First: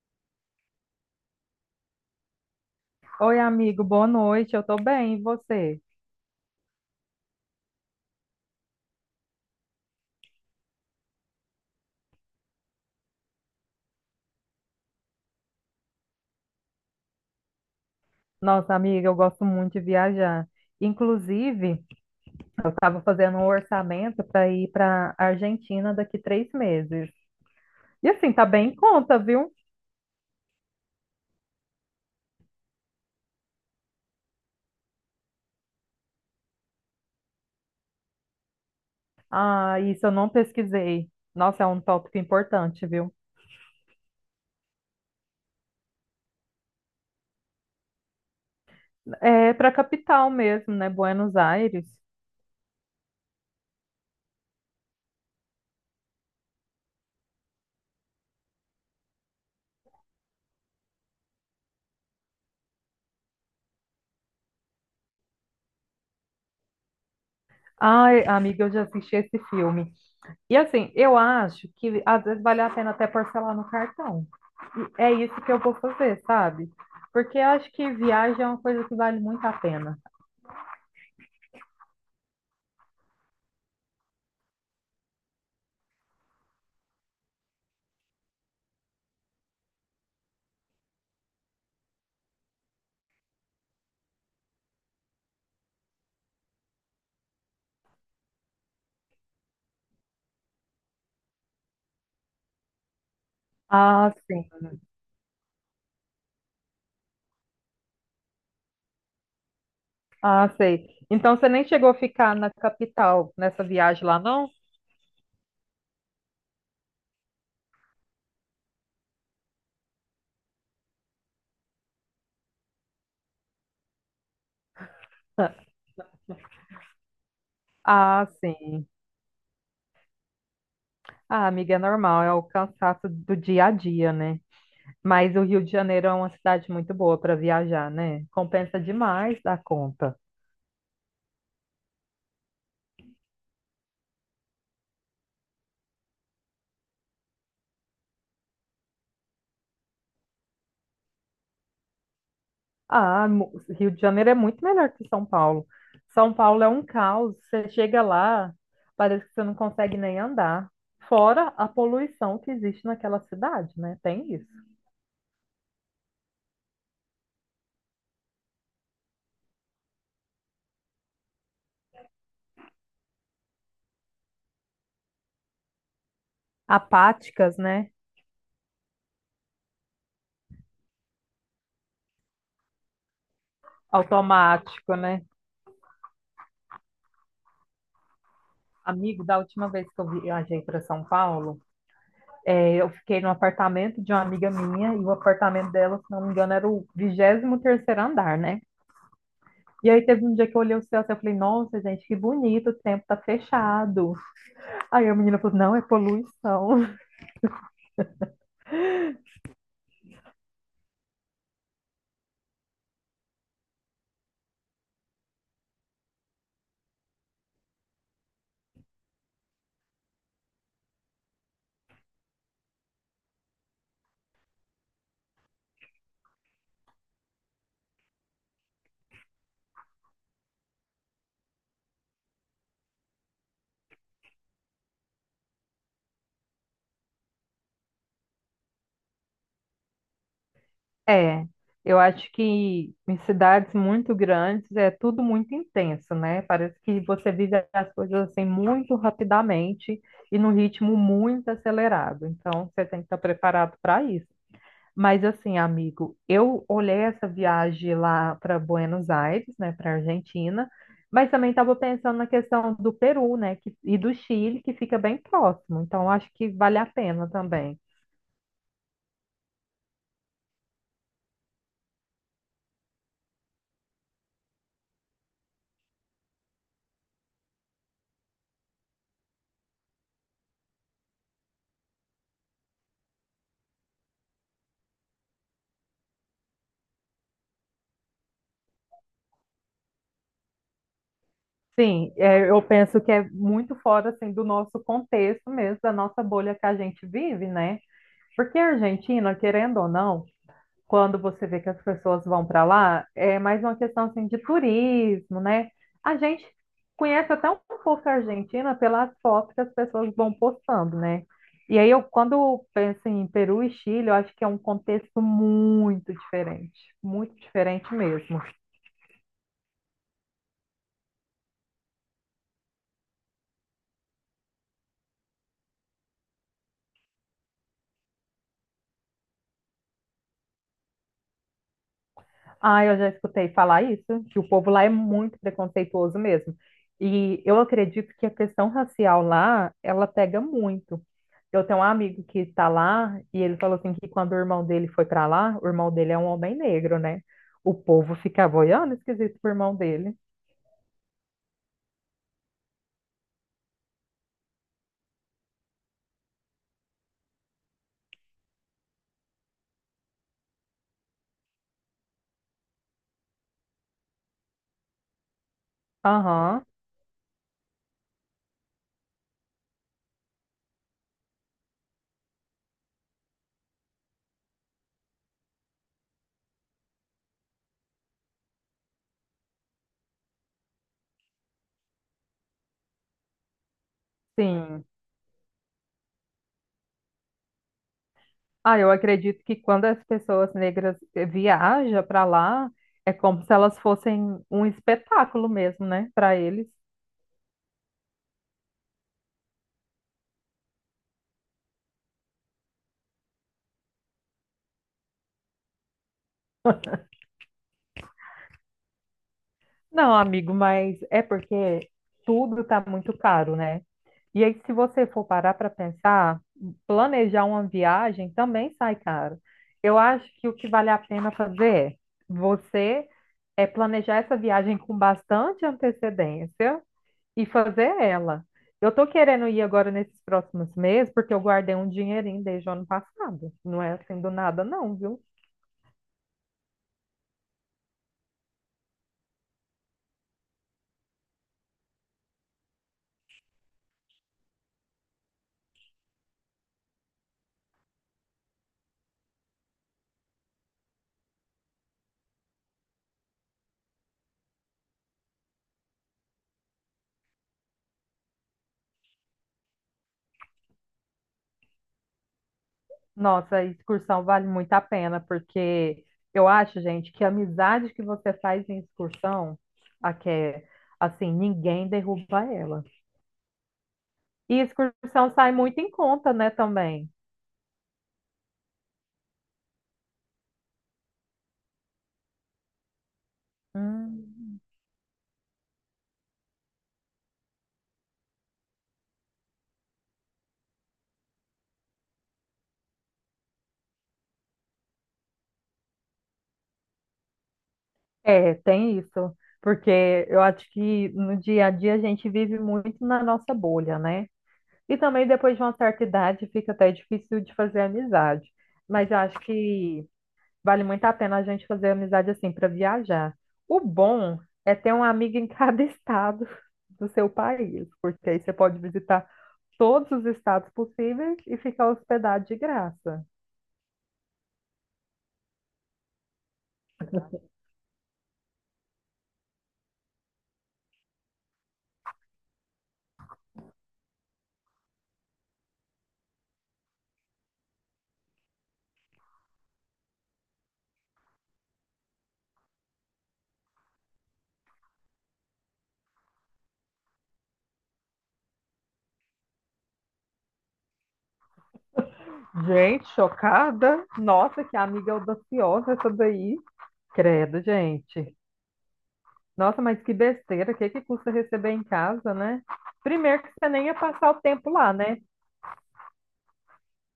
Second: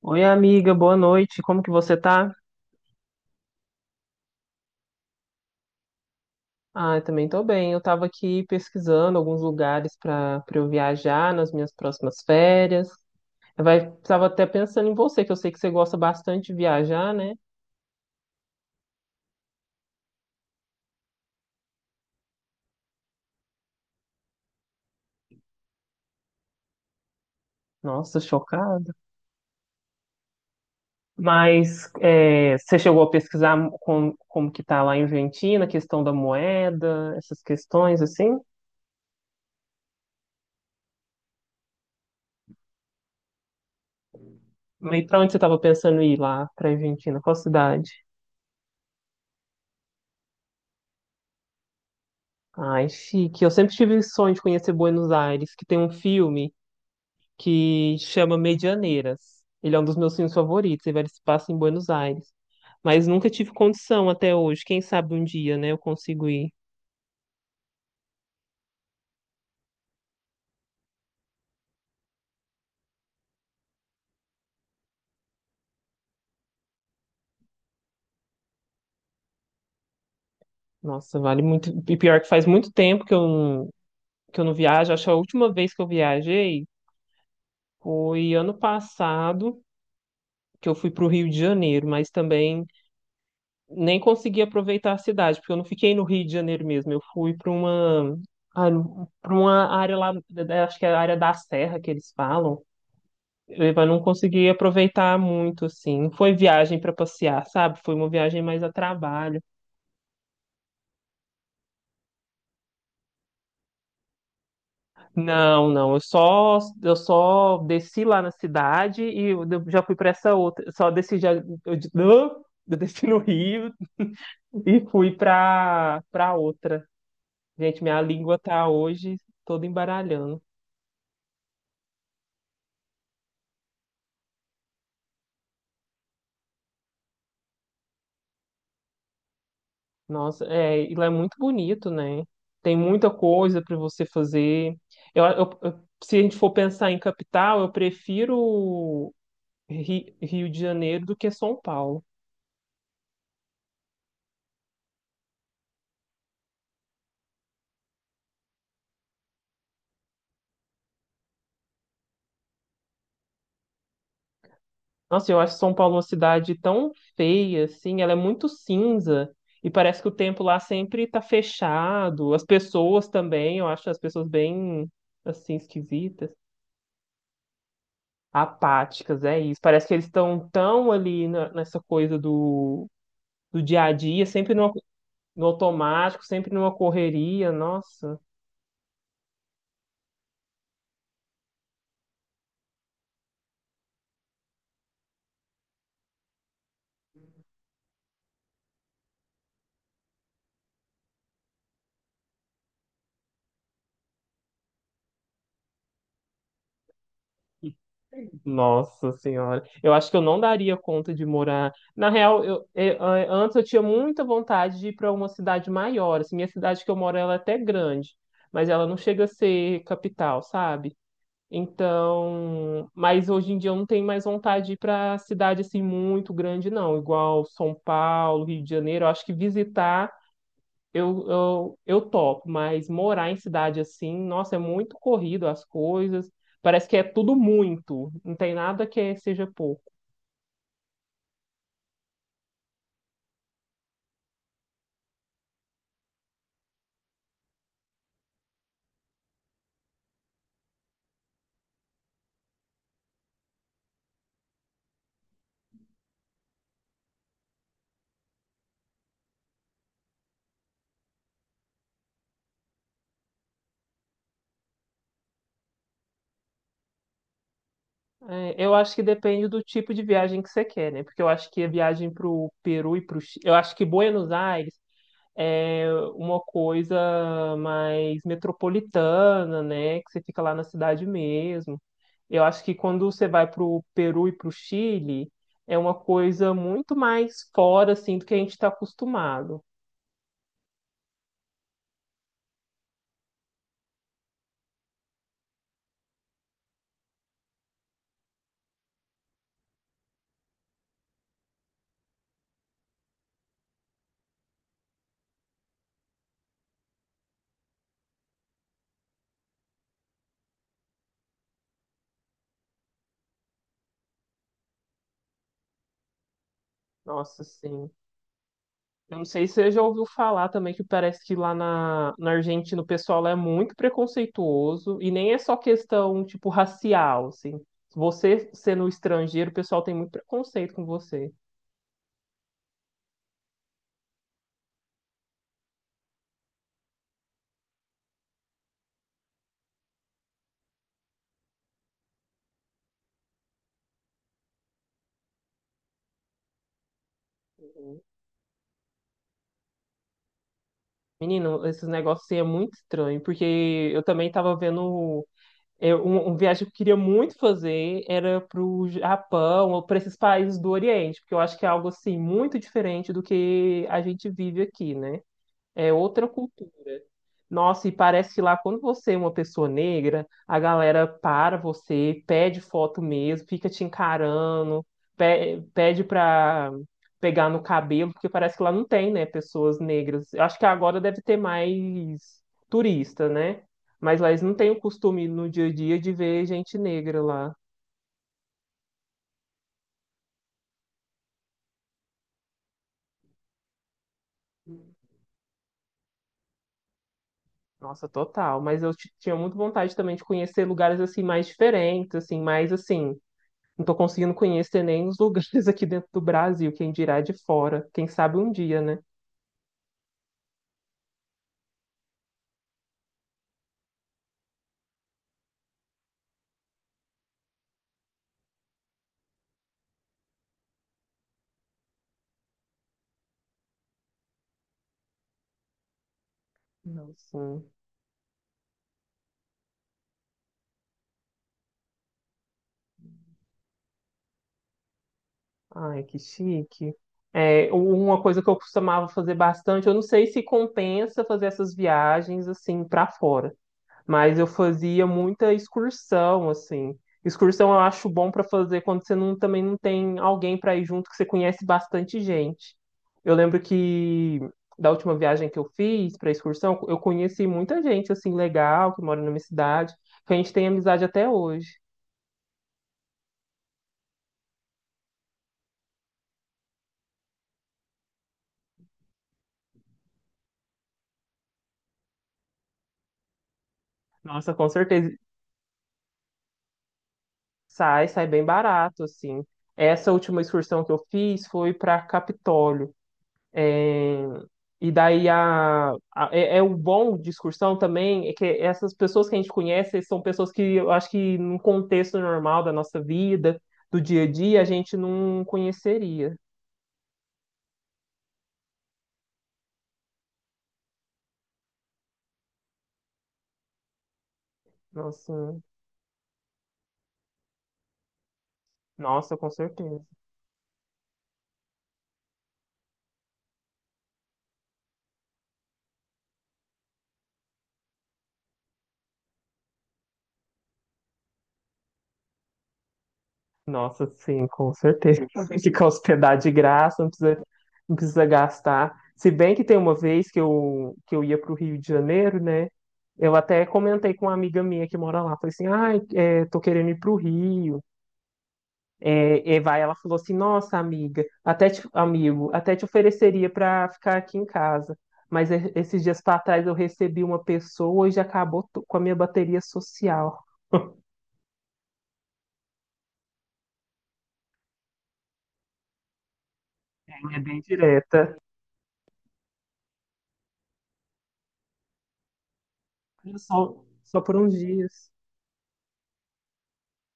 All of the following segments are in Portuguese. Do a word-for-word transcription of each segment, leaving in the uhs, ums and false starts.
Oi, amiga, boa noite. Como que você tá? Oi, amigo, boa noite. Eu tô bem, e você? Ah, eu também tô bem. Eu tava aqui pesquisando alguns lugares para para eu viajar nas minhas próximas férias. Eu vai, tava até pensando em você, que eu sei que você gosta bastante de viajar, né? Nossa, amiga, eu gosto muito de viajar. Inclusive, eu estava fazendo um orçamento para ir para Argentina daqui três meses. E Nossa, assim, tá bem em chocada. conta, viu? Mas é, você chegou a pesquisar como, como que tá lá em Argentina, a questão da moeda, essas questões assim? Ah, isso eu não pesquisei. Nossa, é um tópico importante, viu? E para onde você tava pensando em ir lá para Argentina? Qual cidade? É para capital mesmo, né? Buenos Aires. Ai, chique. Eu sempre tive o sonho de conhecer Buenos Aires, que tem um filme que chama Medianeiras. Ele é um dos meus filmes favoritos, ele se passa em Buenos Aires. Mas nunca tive condição até hoje. Quem sabe um dia, né, eu consigo ir. Ai, amiga, eu já assisti esse filme. E assim, eu acho que às vezes vale a pena até parcelar no cartão. E é isso que eu vou fazer, sabe? Porque eu acho que viagem é uma coisa que vale muito a pena. Nossa, vale muito. E pior que faz muito tempo que eu não, que eu não viajo. Acho que a última vez que eu viajei foi ano passado, que eu fui para o Rio de Janeiro, mas também nem consegui aproveitar a cidade, porque eu não fiquei no Rio de Janeiro mesmo. Eu fui para uma, para uma área lá, acho que é a área da Serra que eles falam. Mas não Ah, consegui sim. aproveitar muito, assim. Não foi viagem para passear, sabe? Foi uma viagem mais a trabalho. Ah, sei. Então você nem chegou a ficar na capital nessa viagem lá, não? Não, não. Eu só, eu só desci lá na cidade e eu já fui para essa outra. Eu só desci já, eu, de- eu desci no Rio e fui para para outra. Gente, minha Ah, língua tá sim. hoje toda embaralhando. Ah, amiga, é normal, é o cansaço do dia a dia, né? Mas o Rio de Janeiro é uma cidade muito boa para viajar, né? Compensa demais da conta. Nossa, é, e lá é muito bonito, né? Tem muita coisa para você fazer. Eu, eu- eu- se a gente for pensar em capital, eu prefiro Ri- Rio de Janeiro do que São Paulo. Ah, mu- Rio de Janeiro é muito melhor que São Paulo. São Paulo é um caos. Você chega lá, parece que você não consegue nem andar. Fora a poluição que existe naquela cidade, né? Tem isso. Nossa, eu acho São Paulo uma cidade tão feia, assim, ela é muito cinza e parece que o tempo lá sempre tá fechado. As pessoas também, eu acho as pessoas bem, assim, esquisitas, Apáticas, né? apáticas, é isso. Parece que eles estão tão ali na- nessa coisa do, do dia a dia, sempre no, Automático, né? no automático, sempre numa correria, nossa. Amigo, da última vez que eu viajei para São Paulo, é, eu fiquei no apartamento de uma amiga minha e o apartamento dela, se não me engano, era o vigésimo terceiro andar, né? E aí teve um dia que eu olhei o céu assim, eu falei, nossa, gente, que bonito, o tempo tá fechado. Aí a menina falou, não, é poluição. Nossa senhora, eu acho que eu não daria conta de morar. Na real, eu, eh, eh, antes eu tinha muita vontade de ir para uma cidade maior. Assim, minha cidade que eu moro, ela é até grande, mas ela não chega a ser capital, sabe? Então, mas hoje em dia eu não tenho mais vontade de ir para cidade assim muito grande, não. Igual São Paulo, Rio de Janeiro. Eu acho que visitar eu, eu, eu topo, mas morar em cidade assim, nossa, é muito corrido as coisas. Parece que é tudo muito, não tem nada que seja pouco. É, eu acho que em cidades muito grandes é tudo muito intenso, né? Parece que você vive as coisas assim muito rapidamente e num ritmo muito acelerado. Então, você tem que estar preparado para isso. Mas assim, amigo, eu olhei essa viagem lá para Buenos Aires, né, para Argentina, mas também estava pensando na questão do Peru, né, que- e do Chile, que fica bem próximo. Então, eu acho que vale a pena também. É, eu acho que depende do tipo de viagem que você quer, né? Porque eu acho que a viagem pro Peru e pro Chile, eu acho que Buenos Aires é uma coisa mais metropolitana, né? Que você fica lá na cidade mesmo. Eu acho que quando você vai para o Peru e para o Chile, é uma coisa muito mais fora, assim, do que a gente está acostumado. Sim, é, eu penso que é muito fora assim do nosso contexto mesmo, da nossa bolha que a gente vive, né? Porque a Argentina, querendo ou não, quando você vê que as pessoas vão para lá, é mais uma questão assim de turismo, né? A gente conhece até um pouco a Argentina pelas fotos que as pessoas vão postando, né? E aí eu quando penso em Peru e Chile, eu acho que é um contexto muito diferente, muito Nossa, sim. diferente mesmo. Eu não sei se você já ouviu falar também que parece que lá na, na Argentina o pessoal lá é muito preconceituoso e nem é só questão, tipo, racial, assim. Você sendo estrangeiro, o pessoal tem muito preconceito com você. Ah, eu já escutei falar isso, que o povo lá é muito preconceituoso mesmo. E eu acredito que a questão racial lá, ela pega muito. Eu tenho um amigo que está lá e ele falou assim que quando o irmão dele foi para lá, o irmão dele é um homem negro, né? O povo ficava olhando esquisito pro irmão dele. Menino, esses negócios aí é muito estranho, porque eu também tava vendo é, um, um viagem que eu queria muito fazer era pro Japão ou para esses países do Oriente, porque eu acho que é algo assim muito diferente do que a gente vive aqui, né? É outra Aham, cultura. Nossa, e parece que lá quando você é uma pessoa negra, a galera para você, pede foto mesmo, fica te encarando, pe- pede pra pegar no cabelo, porque parece que lá não tem, né, pessoas negras. Eu acho que agora deve ter mais turista, né? Mas lá eles não têm o sim. costume no dia a dia de ver gente negra lá. Ah, eu acredito que quando as pessoas negras eh, viajam para lá, é como se elas fossem um espetáculo mesmo, né, para eles. Nossa, total. Mas eu ti- tinha muito vontade também de conhecer lugares assim mais diferentes, assim, mais assim. Não tô conseguindo conhecer nem os lugares aqui dentro do Brasil, quem dirá de fora. Quem sabe um dia, né? Não, amigo, mas é porque tudo está muito caro, né? E aí, se você for parar para pensar, planejar uma viagem também sai caro. Eu acho que o que vale a pena fazer é você é planejar essa viagem com bastante antecedência Não, e sim. fazer ela. Eu tô querendo ir agora nesses próximos meses porque eu guardei um dinheirinho desde o ano passado. Não é assim do nada, não, viu? Ai, que chique. É, uma coisa que eu costumava fazer bastante, eu não sei se compensa fazer essas viagens assim para fora. Mas eu fazia muita excursão, assim. Excursão eu acho bom para fazer quando você não, também não tem alguém para ir junto, que você conhece bastante gente. Eu lembro que da última viagem que eu fiz para excursão, eu conheci muita gente assim legal que mora na minha cidade, que a gente tem amizade até hoje. Nossa, a excursão vale muito a pena, porque eu acho, gente, que a amizade que você faz em excursão, a que é, assim, ninguém derruba ela. Nossa, E com certeza excursão sai muito em conta, né, também. sai, sai bem barato assim. Essa última excursão que eu fiz foi para Capitólio. Hum. E daí a, a- é, é o bom de excursão também é que essas pessoas que a gente conhece são pessoas que eu acho que num contexto normal da nossa vida, do dia a dia, a gente não conheceria. É, tem isso, porque eu acho que no dia a dia a gente vive muito na nossa bolha, né? E também depois Nossa, de uma certa idade fica até difícil de fazer amizade. Mas eu nossa, acho com certeza. que vale muito a pena a gente fazer amizade assim para viajar. O bom é ter um amigo em cada estado do seu país, porque aí você pode visitar todos os estados possíveis e ficar hospedado de graça. Nossa, sim, com certeza. Ficar hospedado de graça, não precisa, não precisa gastar. Se bem que tem uma vez que eu, que eu ia para o Rio de Janeiro, né? Eu até comentei com uma amiga minha que mora lá. Falei assim, ai, ah, tô querendo ir para o Rio. É, e vai, ela falou assim: Nossa, amiga, até te- amigo, até te ofereceria para ficar aqui em casa. Mas e- esses dias para trás eu recebi uma pessoa e já acabou to- com a minha bateria social. Gente, chocada. Nossa, que amiga audaciosa essa daí. É bem Credo, gente. direta. Nossa, mas que besteira. O que que custa receber em casa, né? Primeiro que você Só, nem ia só passar por o uns tempo lá, dias. né?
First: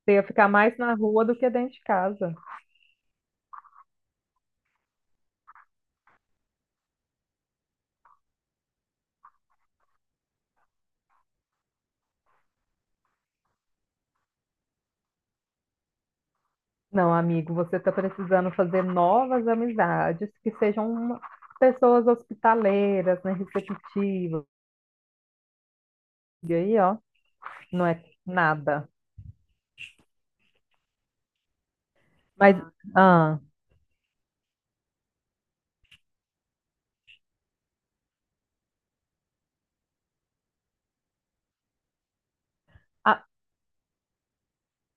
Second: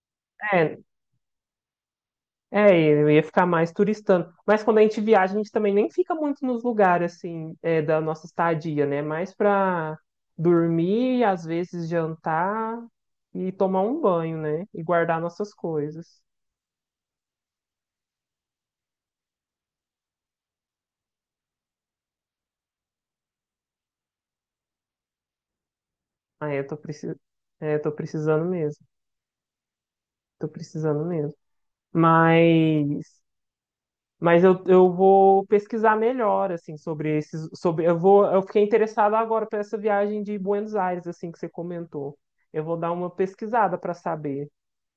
Você ia ficar mais É, na rua do que dentro de casa. é, eu ia ficar mais turistando. Mas quando a gente viaja, a gente também nem fica muito nos lugares assim, é, da nossa estadia, né? Mais para dormir, às vezes jantar e tomar um banho, né? E guardar nossas coisas. Não, amigo, você está precisando fazer novas amizades que sejam uma- pessoas hospitaleiras, né, receptivas. E Aí eu tô aí, ó, precisando, eu não tô é precisando mesmo. nada. Tô precisando mesmo. Mas, Mas, ah, mas eu, eu vou pesquisar melhor, assim, sobre esses, sobre, eu vou, eu fiquei interessado agora para essa viagem de Buenos Aires, assim, que você comentou. Eu vou dar uma a- pesquisada para saber.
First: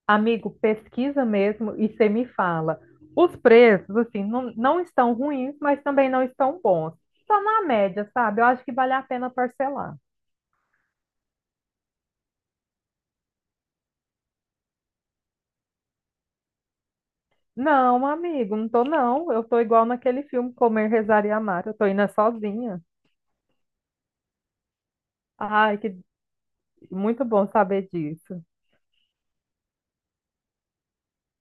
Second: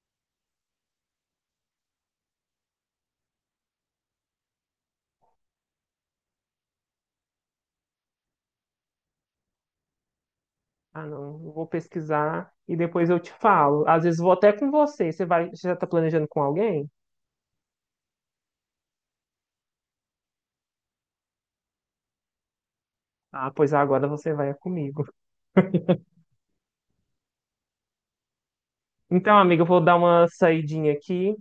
amigo, pesquisa mesmo e você me fala. Os preços, assim, não, não estão ruins, mas também não estão bons. Está na média, sabe? Eu acho que vale a pena parcelar. Ah, não, eu vou pesquisar e depois eu te falo. Às vezes vou até com você. Você vai, já tá planejando com alguém? Não, amigo, não tô não. Eu tô igual naquele filme Comer, Rezar e Amar. Eu tô indo é sozinha. Ah, pois agora você vai comigo. Ai, que muito bom saber disso. Então, amiga, eu vou dar uma saidinha aqui,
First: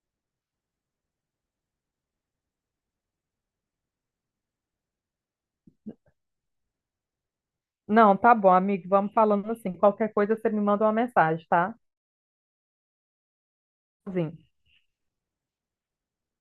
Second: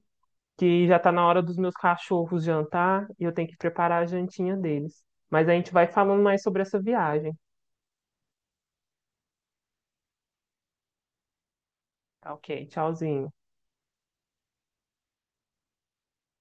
que já tá na hora dos meus cachorros jantar e eu tenho que preparar a jantinha deles. Mas a gente vai falando mais sobre essa viagem. Não, tá bom, amigo. Vamos falando assim. Qualquer coisa você me manda uma mensagem, tá? Tá ok, tchauzinho. Sim.